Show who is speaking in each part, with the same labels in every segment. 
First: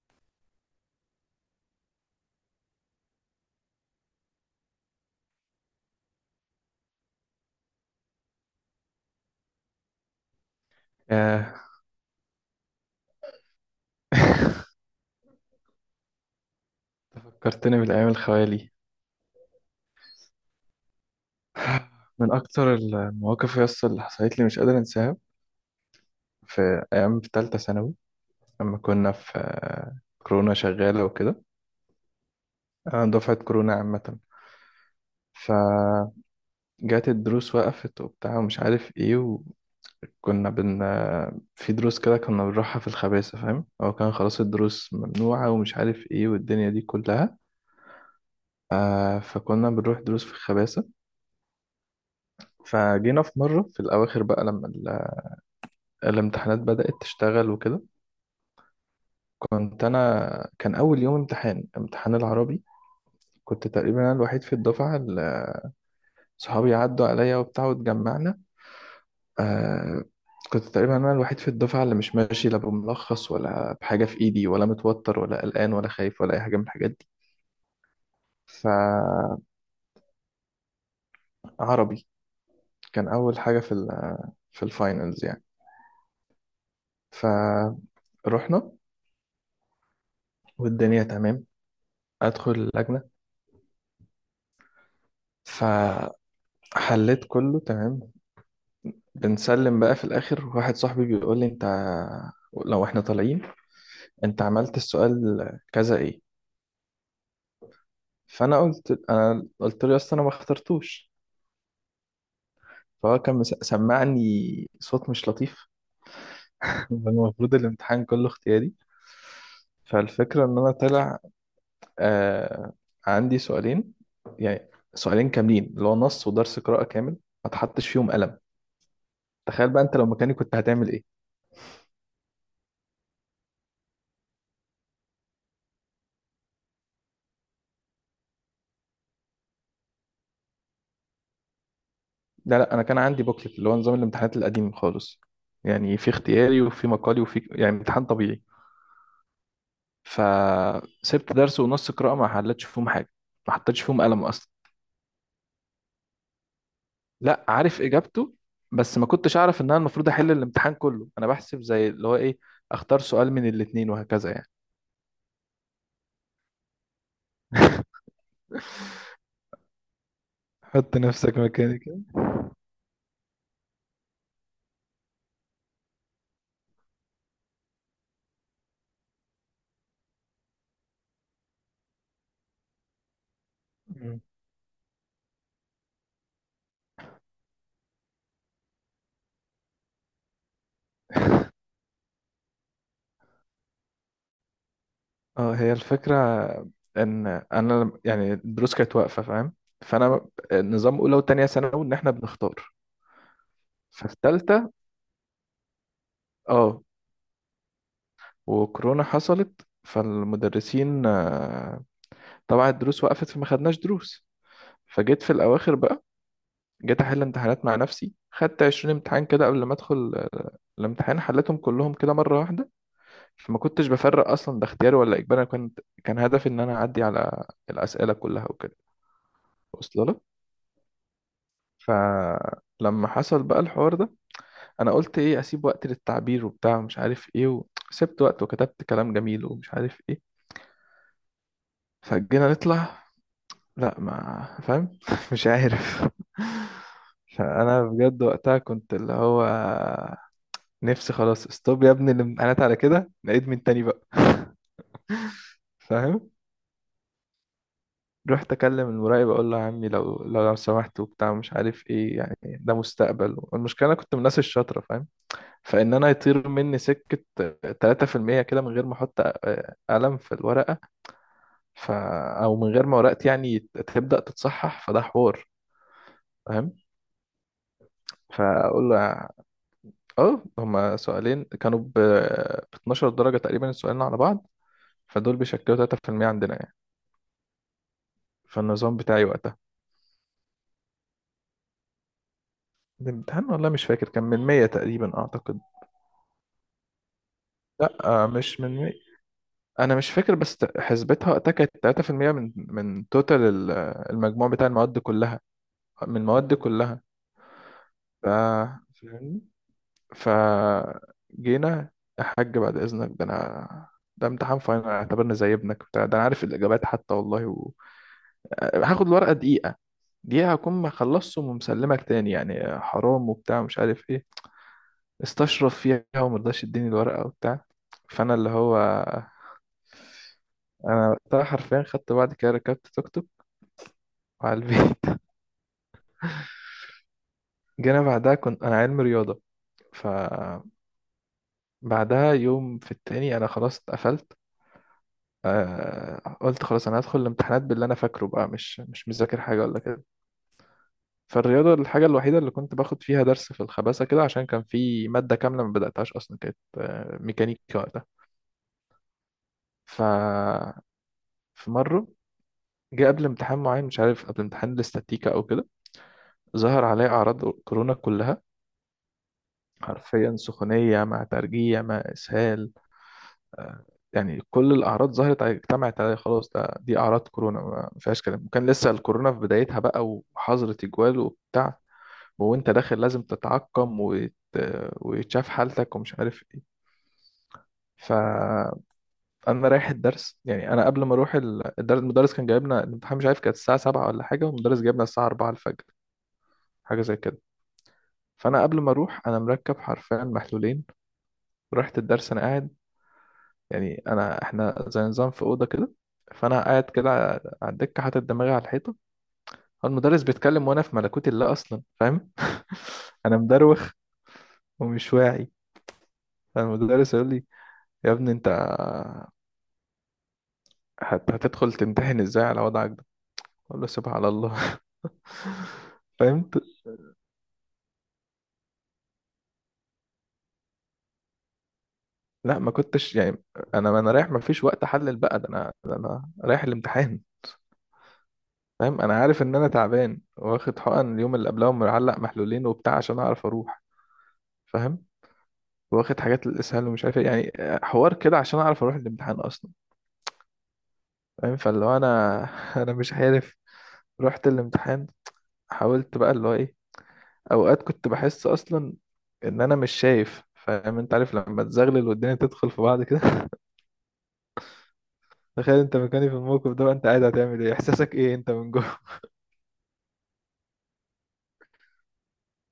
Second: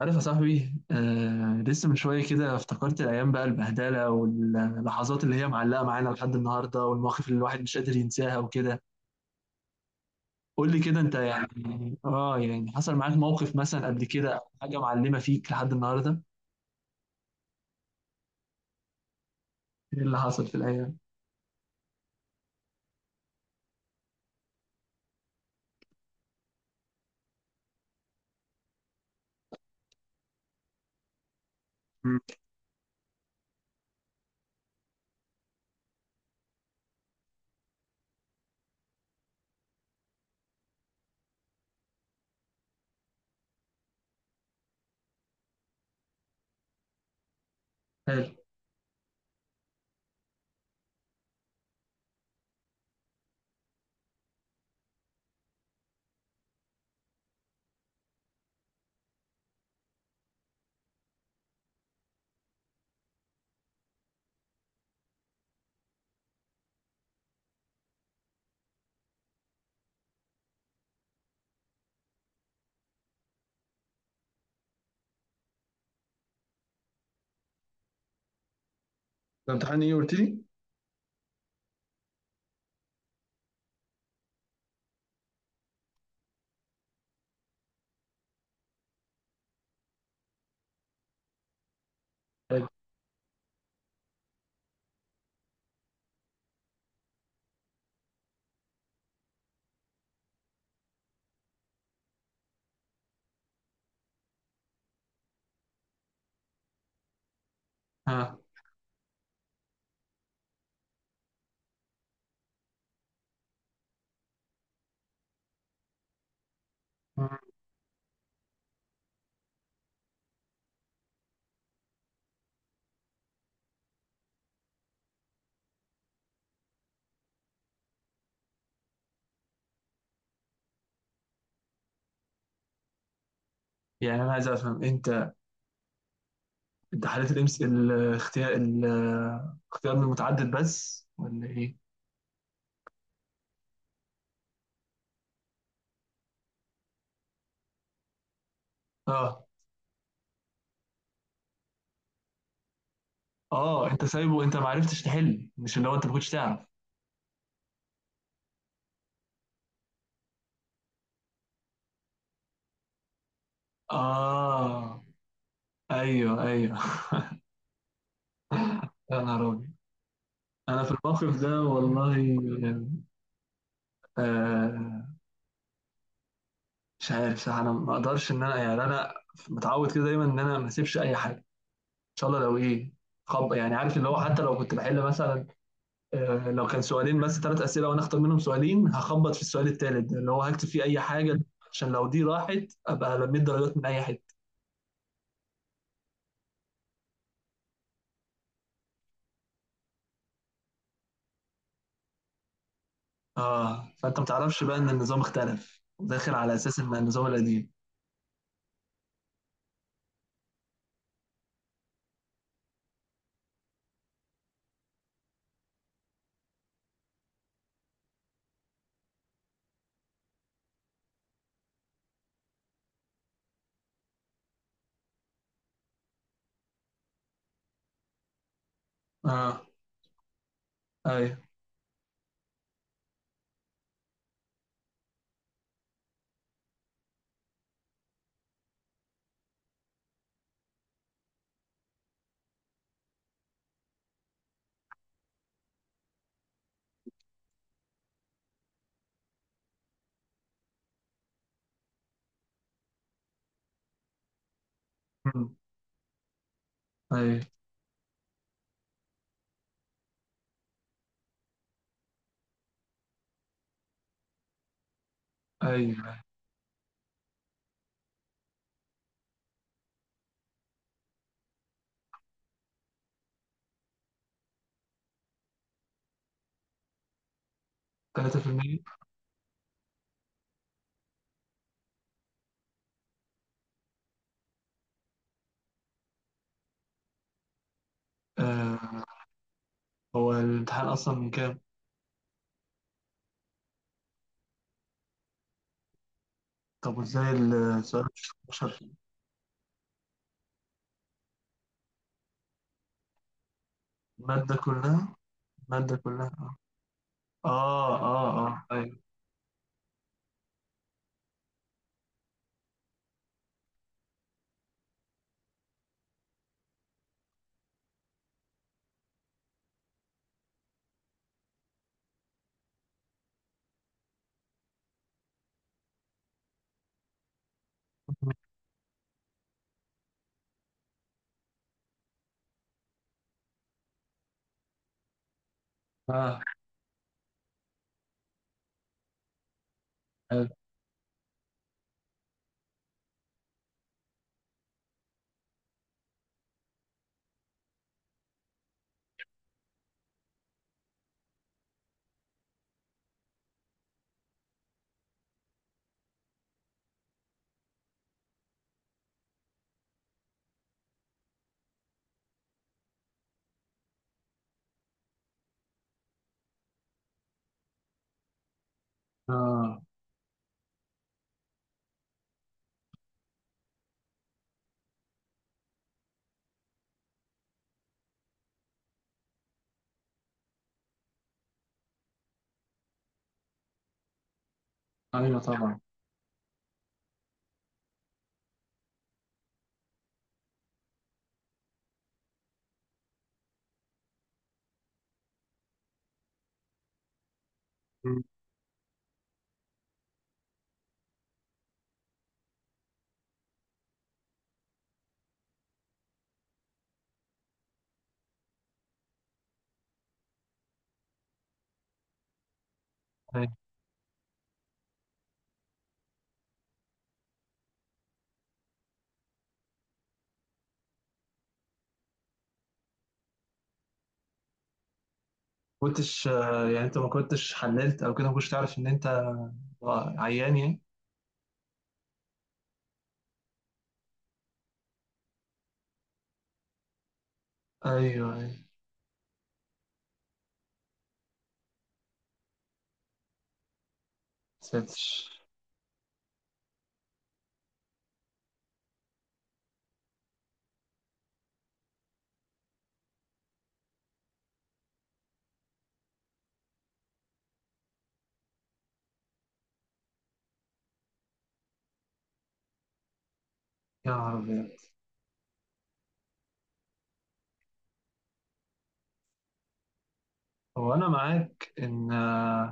Speaker 1: عارف يا صاحبي، لسه من شوية كده افتكرت الأيام بقى البهدلة، واللحظات اللي هي معلقة معانا لحد النهاردة، والمواقف اللي الواحد مش قادر ينساها وكده. قول لي كده، أنت
Speaker 2: ياه.
Speaker 1: يعني حصل معاك موقف مثلا قبل كده أو حاجة معلمة فيك لحد النهاردة؟
Speaker 2: فكرتني بالأيام الخوالي.
Speaker 1: إيه اللي حصل في الأيام؟
Speaker 2: من أكتر المواقف يس اللي حصلت لي مش قادر أنساها، في أيام في تالتة ثانوي لما كنا في كورونا شغالة وكده.
Speaker 1: مم.
Speaker 2: أنا دفعة كورونا عامة، فجات الدروس وقفت وبتاع ومش عارف إيه. وكنا بن آه، في دروس كده كنا بنروحها في الخباثة، فاهم؟ هو كان خلاص الدروس ممنوعة ومش عارف إيه والدنيا دي كلها.
Speaker 1: حلو.
Speaker 2: فكنا بنروح دروس في الخباثة. فجينا في مرة في الأواخر بقى لما الامتحانات بدأت تشتغل وكده. كنت أنا، كان أول يوم امتحان امتحان العربي. كنت تقريبا أنا الوحيد في الدفعة اللي صحابي عدوا عليا وبتاع واتجمعنا. آه كنت تقريبا أنا الوحيد في الدفعة اللي مش ماشي لا بملخص ولا بحاجة في إيدي ولا متوتر ولا قلقان ولا خايف ولا أي حاجة من الحاجات دي. فعربي
Speaker 1: ده امتحان إيه قلت لي؟
Speaker 2: كان أول حاجة في في الفاينلز يعني. فروحنا والدنيا تمام، أدخل
Speaker 1: حلو.
Speaker 2: اللجنة، فحليت كله تمام. بنسلم بقى في الآخر، واحد صاحبي بيقول لي: أنت لو إحنا طالعين، أنت عملت السؤال كذا إيه؟
Speaker 1: ها.
Speaker 2: فأنا قلت له أصل أنا ما اخترتوش. فهو كان سمعني صوت مش لطيف.
Speaker 1: مم.
Speaker 2: المفروض الامتحان كله اختياري. فالفكرة إن أنا طلع آه عندي سؤالين يعني، سؤالين كاملين اللي هو نص ودرس قراءة كامل ما اتحطش فيهم قلم. تخيل بقى أنت لو مكاني كنت هتعمل إيه؟
Speaker 1: يعني أنا عايز أفهم أنت، امتحانات الإمس الاختيار من المتعدد بس ولا إيه؟
Speaker 2: لا لا، انا كان عندي بوكلت اللي هو نظام الامتحانات القديم خالص، يعني في اختياري وفي مقالي وفي يعني امتحان طبيعي.
Speaker 1: آه.
Speaker 2: فسبت درس ونص قراءة ما حلتش فيهم حاجة، ما حطيتش
Speaker 1: آه،
Speaker 2: فيهم
Speaker 1: أنت
Speaker 2: قلم
Speaker 1: سايبه؟
Speaker 2: اصلا.
Speaker 1: أنت ما عرفتش تحل؟ مش اللي هو أنت ما كنتش تعرف.
Speaker 2: لا، عارف اجابته بس ما كنتش اعرف ان انا المفروض احل الامتحان كله. انا بحسب زي اللي هو ايه، اختار سؤال من الاتنين وهكذا يعني.
Speaker 1: آه، أيوه أيوه. يا نهار أبيض. أنا في
Speaker 2: حط نفسك
Speaker 1: الموقف ده
Speaker 2: مكاني كده.
Speaker 1: والله. يعني، آه مش عارف صح. أنا ما أقدرش إن أنا متعود كده دايما إن أنا ما أسيبش أي حاجة، إن شاء الله لو إيه. خب يعني عارف اللي
Speaker 2: مم.
Speaker 1: هو، حتى لو كنت بحل مثلا، لو كان سؤالين بس ثلاث أسئلة وأنا أختار منهم سؤالين، هخبط في السؤال الثالث ده اللي هو هكتب فيه أي حاجة، عشان لو دي راحت أبقى لميت درجات من أي حتة.
Speaker 2: اه، هي الفكرة ان انا لم- يعني الدروس كانت واقفة، فاهم؟ فانا نظام اولى وتانية ثانوي ان احنا بنختار. ففي
Speaker 1: فأنت ما تعرفش
Speaker 2: تالتة
Speaker 1: بقى إن النظام اختلف، داخل على أساس
Speaker 2: اه
Speaker 1: إن النظام القديم.
Speaker 2: وكورونا حصلت، فالمدرسين طبعا الدروس وقفت فما خدناش دروس. فجيت في الاواخر بقى، جيت احل امتحانات مع نفسي، خدت 20 امتحان كده قبل ما ادخل الامتحان، حليتهم كلهم كده مره واحده. فما كنتش بفرق اصلا ده اختياري ولا اجباري، أنا كنت كان هدفي ان انا اعدي على الاسئله كلها وكده.
Speaker 1: آه.
Speaker 2: واصله لك؟
Speaker 1: أيوه.
Speaker 2: فلما حصل بقى الحوار ده، انا قلت ايه، اسيب وقت للتعبير وبتاع ومش عارف ايه، وسبت وقت وكتبت كلام جميل ومش عارف ايه. فجينا نطلع، لا ما فاهم. مش عارف. فانا بجد وقتها كنت اللي هو نفسي خلاص استوب يا ابني الامتحانات على كده، نعيد من تاني بقى.
Speaker 1: أمم.
Speaker 2: فاهم؟
Speaker 1: ايوه
Speaker 2: رحت اكلم المراقب اقول له يا عمي، لو سمحت وبتاع مش عارف ايه، يعني ده مستقبل. والمشكله انا كنت من الناس الشاطره، فاهم؟ فان
Speaker 1: ايوه.
Speaker 2: انا يطير مني سكه 3% كده من غير ما احط قلم في الورقه، ف او من غير ما ورقتي يعني تبدا تتصحح، فده حوار، فاهم؟
Speaker 1: 3%.
Speaker 2: فاقول له اه، هما سؤالين كانوا ب 12 درجة تقريبا السؤالين على بعض، فدول بيشكلوا 3% عندنا يعني، فالنظام
Speaker 1: آه
Speaker 2: بتاعي وقتها.
Speaker 1: هو الامتحان اصلا من كام؟
Speaker 2: الامتحان والله مش فاكر كان من 100 تقريبا أعتقد.
Speaker 1: طب وازاي السؤال
Speaker 2: آه،
Speaker 1: مش
Speaker 2: مش من
Speaker 1: 16؟
Speaker 2: 100، أنا مش فاكر بس حسبتها وقتها كانت 3% من توتال المجموع
Speaker 1: المادة
Speaker 2: بتاع المواد
Speaker 1: كلها،
Speaker 2: كلها،
Speaker 1: المادة
Speaker 2: من المواد
Speaker 1: كلها.
Speaker 2: كلها.
Speaker 1: اه،
Speaker 2: ف
Speaker 1: اه، اه، اه، ايوه.
Speaker 2: فاهمني؟ ف جينا: يا حاج بعد إذنك، ده أنا، ده امتحان فاينل، اعتبرني زي ابنك بتاع، ده أنا عارف الإجابات حتى والله و... هاخد الورقة دقيقة دي، هكون ما خلصت ومسلمك تاني يعني، حرام وبتاع ومش عارف ايه. استشرف فيها وما رضاش يديني الورقة وبتاع. فانا اللي هو انا وقتها حرفيا خدت، بعد كده ركبت توك توك وعلى البيت.
Speaker 1: اه.
Speaker 2: جينا بعدها كنت انا علم رياضة.
Speaker 1: حلو.
Speaker 2: فبعدها يوم في التاني انا خلاص اتقفلت، قلت خلاص انا هدخل الامتحانات باللي انا فاكره بقى، مش مذاكر حاجة ولا كده. فالرياضة الحاجة الوحيدة اللي كنت باخد فيها درس في الخباثة كده، عشان كان في مادة كاملة ما بدأتهاش أصلا، كانت ميكانيكا. ف في مرة جه قبل امتحان معين مش عارف، قبل امتحان الاستاتيكا أو كده، ظهر عليه أعراض كورونا كلها،
Speaker 1: اه،
Speaker 2: حرفيا سخونية مع ترجيع مع إسهال، آه، يعني كل الأعراض ظهرت عليه اجتمعت عليه، خلاص ده دي أعراض كورونا ما فيهاش كلام. وكان لسه الكورونا في بدايتها بقى وحظر تجوال وبتاع، وأنت داخل لازم تتعقم وت...
Speaker 1: ايوه
Speaker 2: ويتشاف
Speaker 1: طبعا.
Speaker 2: حالتك ومش عارف إيه. انا رايح الدرس يعني، انا قبل ما اروح الدرس، المدرس كان جايبنا الامتحان، مش عارف كانت الساعه 7 ولا حاجه، والمدرس جايبنا الساعه 4 الفجر، حاجه زي كده.
Speaker 1: مم.
Speaker 2: فانا قبل ما اروح انا مركب حرفيا محلولين، ورحت الدرس انا قاعد، يعني انا احنا زي نظام في اوضه كده، فانا قاعد كده على الدكه حاطط دماغي على الحيطه، المدرس بيتكلم وانا في ملكوت الله اصلا، فاهم؟ انا
Speaker 1: ايوه.
Speaker 2: مدروخ ومش واعي، فالمدرس يقول لي: يا ابني انت هتدخل تمتحن ازاي على وضعك ده؟ اقول له سبحان الله.
Speaker 1: كنتش
Speaker 2: فاهم؟
Speaker 1: يعني، انت ما كنتش حللت او كده، ما كنتش تعرف ان انت عيان يعني؟
Speaker 2: لا ما كنتش يعني، انا رايح، ما فيش وقت احلل بقى ده، انا ده انا رايح الامتحان،
Speaker 1: ايوه ايوه.
Speaker 2: فاهم؟ انا عارف ان انا تعبان، واخد حقن اليوم اللي قبلها ومعلق محلولين وبتاع عشان اعرف اروح.
Speaker 1: ساتر.
Speaker 2: فاهم؟ واخد حاجات للاسهال ومش عارف إيه، يعني حوار كده عشان اعرف اروح الامتحان اصلا، فاهم؟ فاللي هو انا، انا مش عارف، رحت الامتحان، حاولت بقى اللي هو ايه. اوقات كنت بحس اصلا ان انا مش شايف، فاهم؟ انت عارف لما تزغلل والدنيا تدخل في بعض كده.
Speaker 1: يا عربي.
Speaker 2: تخيل انت مكاني في الموقف ده بقى، انت قاعد هتعمل ايه، احساسك ايه انت من جوه؟
Speaker 1: هو انا معاك ان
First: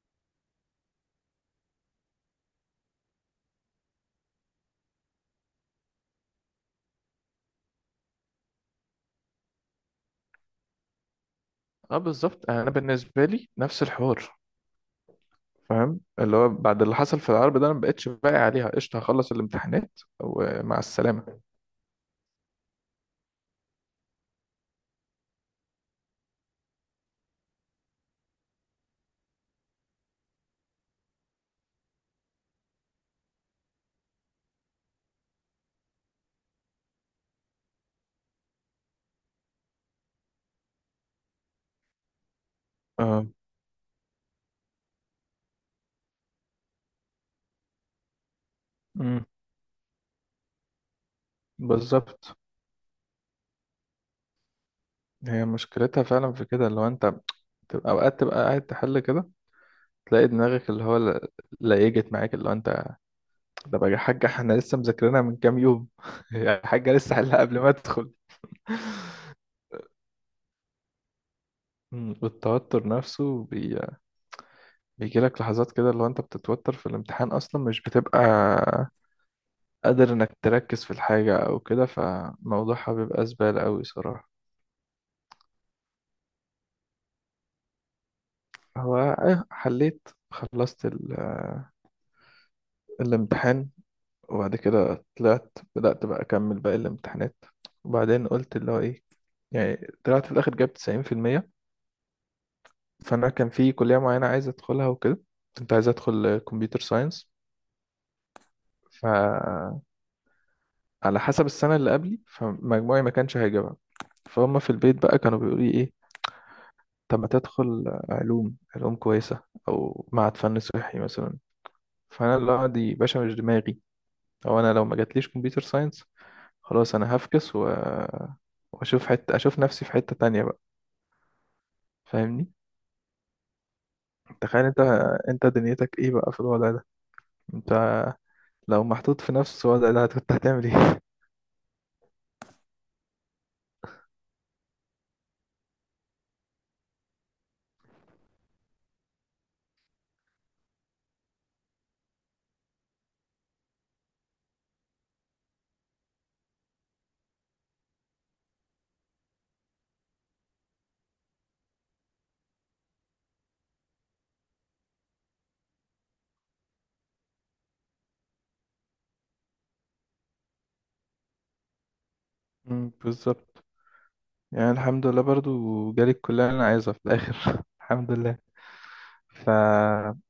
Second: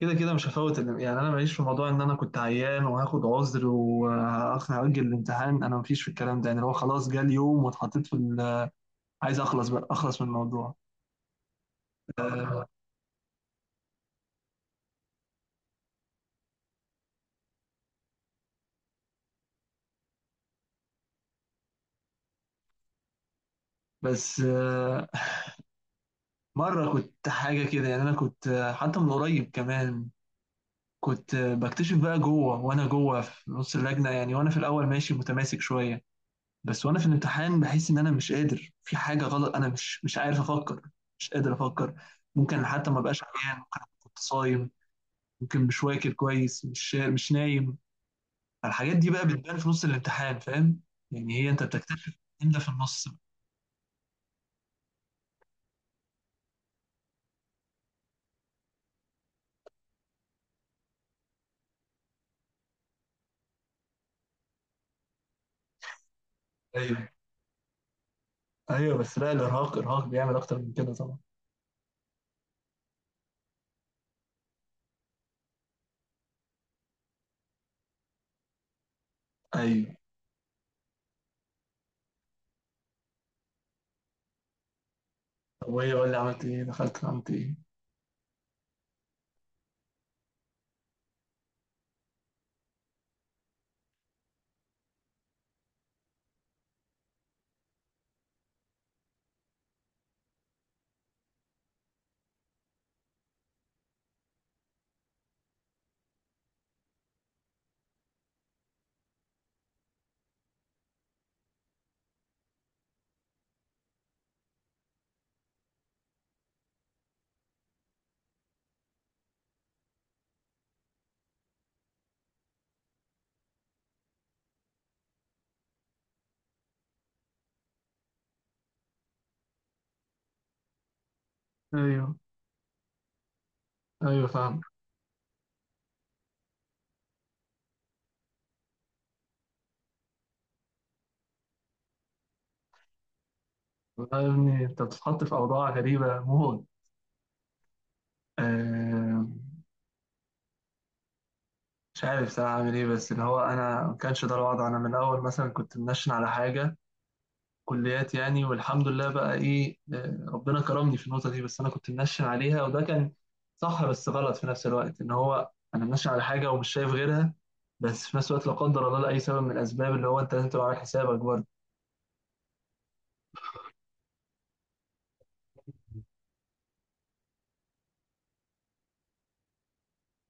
Speaker 1: كده كده مش هفوت يعني انا ماليش في موضوع ان انا كنت عيان وهاخد عذر وهاجل الامتحان. انا مفيش في الكلام ده، يعني هو خلاص جه اليوم واتحطيت في عايز اخلص بقى، اخلص من الموضوع.
Speaker 2: اه بالظبط، يعني
Speaker 1: آه،
Speaker 2: انا بالنسبه لي نفس الحوار، اللي هو بعد اللي حصل في العرب ده انا ما بقتش باقي عليها قشطه، هخلص الامتحانات ومع السلامه.
Speaker 1: بس آه، مره كنت حاجه كده، يعني انا كنت حتى من قريب كمان، كنت بكتشف بقى جوه، وانا جوه في نص اللجنه يعني. وانا في الاول ماشي متماسك شويه، بس وانا في الامتحان بحس ان انا مش قادر، في حاجه غلط. انا مش عارف افكر، مش قادر افكر. ممكن حتى ما بقاش
Speaker 2: اه،
Speaker 1: عيان، ممكن كنت صايم، ممكن مش واكل كويس، مش نايم. فالحاجات دي
Speaker 2: امم
Speaker 1: بقى بتبان في نص الامتحان، فاهم. يعني هي انت بتكتشف
Speaker 2: بالظبط،
Speaker 1: ان ده في النص بقى.
Speaker 2: هي مشكلتها فعلا في كده، اللي هو انت تبقى اوقات تبقى قاعد تحل كده، تلاقي دماغك اللي هو ليجت معاك، اللي هو انت، ده بقى يا حاجه احنا لسه مذاكرينها من كام يوم. يا حاجه
Speaker 1: ايوه
Speaker 2: لسه حلها قبل ما ادخل.
Speaker 1: ايوه. بس لا، الارهاق بيعمل اكتر من كده طبعا.
Speaker 2: والتوتر نفسه بيجيلك لحظات كده اللي هو انت بتتوتر في الامتحان اصلا، مش بتبقى
Speaker 1: ايوه.
Speaker 2: قادر انك تركز في الحاجة او كده، فموضوعها بيبقى زبالة قوي صراحة.
Speaker 1: طب وايه، قول لي عملت ايه؟ دخلت عملت ايه؟
Speaker 2: هو إيه، حليت خلصت الامتحان، وبعد كده طلعت بدأت بقى اكمل باقي الامتحانات. وبعدين قلت اللي هو ايه، يعني طلعت في الاخر جايب 90%. فانا كان في كلية معينة عايز ادخلها وكده، كنت عايز ادخل كمبيوتر ساينس. فعلى حسب السنة اللي قبلي فمجموعي ما كانش هيجيبها. فهم في البيت بقى كانوا بيقولوا لي إيه، طب ما تدخل علوم، علوم كويسة أو معهد فن صحي مثلا. فأنا لا دي باشا مش دماغي، أو أنا لو ما جاتليش كمبيوتر ساينس خلاص أنا هفكس و... وأشوف حتة، أشوف نفسي في حتة تانية بقى،
Speaker 1: ايوه
Speaker 2: فاهمني؟
Speaker 1: ايوه فاهم.
Speaker 2: تخيل أنت، أنت دنيتك إيه بقى في الوضع ده، أنت لو محطوط في نفس الوضع ده كنت هتعمل إيه؟
Speaker 1: والله يا ابني انت بتتحط في اوضاع غريبه موت. آه، مش عارف صراحه اعمل ايه، بس اللي هو انا ما كانش ده الوضع. انا من الاول مثلا كنت منشن على حاجه، كليات يعني، والحمد لله بقى ايه. ربنا كرمني في النقطه دي، بس انا كنت منشن عليها وده كان صح بس غلط في نفس الوقت، ان هو انا منشن على حاجه ومش شايف غيرها. بس في نفس الوقت لا قدر الله، لاي سبب من الاسباب، اللي هو انت لازم تبقى عامل حسابك برضه.
Speaker 2: بالظبط. يعني الحمد لله برضو جالي الكلية اللي أنا عايزها في الآخر. الحمد لله، فربك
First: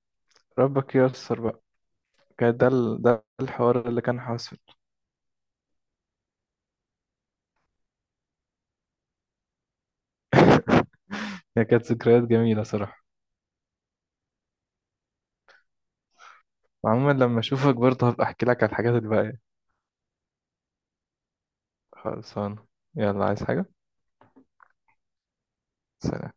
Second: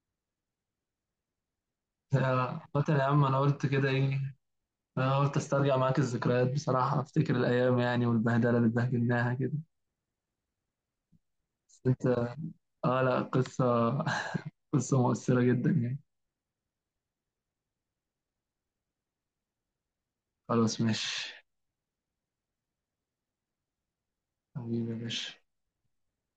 Speaker 2: ييسر بقى. كان ده
Speaker 1: مثلا يا عم،
Speaker 2: ده
Speaker 1: انا قلت كده
Speaker 2: الحوار اللي كان
Speaker 1: ايه؟
Speaker 2: حاصل.
Speaker 1: انا قلت استرجع معاك الذكريات بصراحه، افتكر الايام يعني، والبهدله اللي اتبهدلناها كده.
Speaker 2: هي
Speaker 1: بس
Speaker 2: كانت
Speaker 1: انت،
Speaker 2: ذكريات جميلة
Speaker 1: اه
Speaker 2: صراحة.
Speaker 1: لا قصه. قصه مؤثره جدا يعني.
Speaker 2: وعموما لما أشوفك برضه هبقى أحكي لك على الحاجات الباقية.
Speaker 1: خلاص ماشي.
Speaker 2: خلصانة، يلا عايز حاجة؟
Speaker 1: حبيبي يا باشا.
Speaker 2: سلام.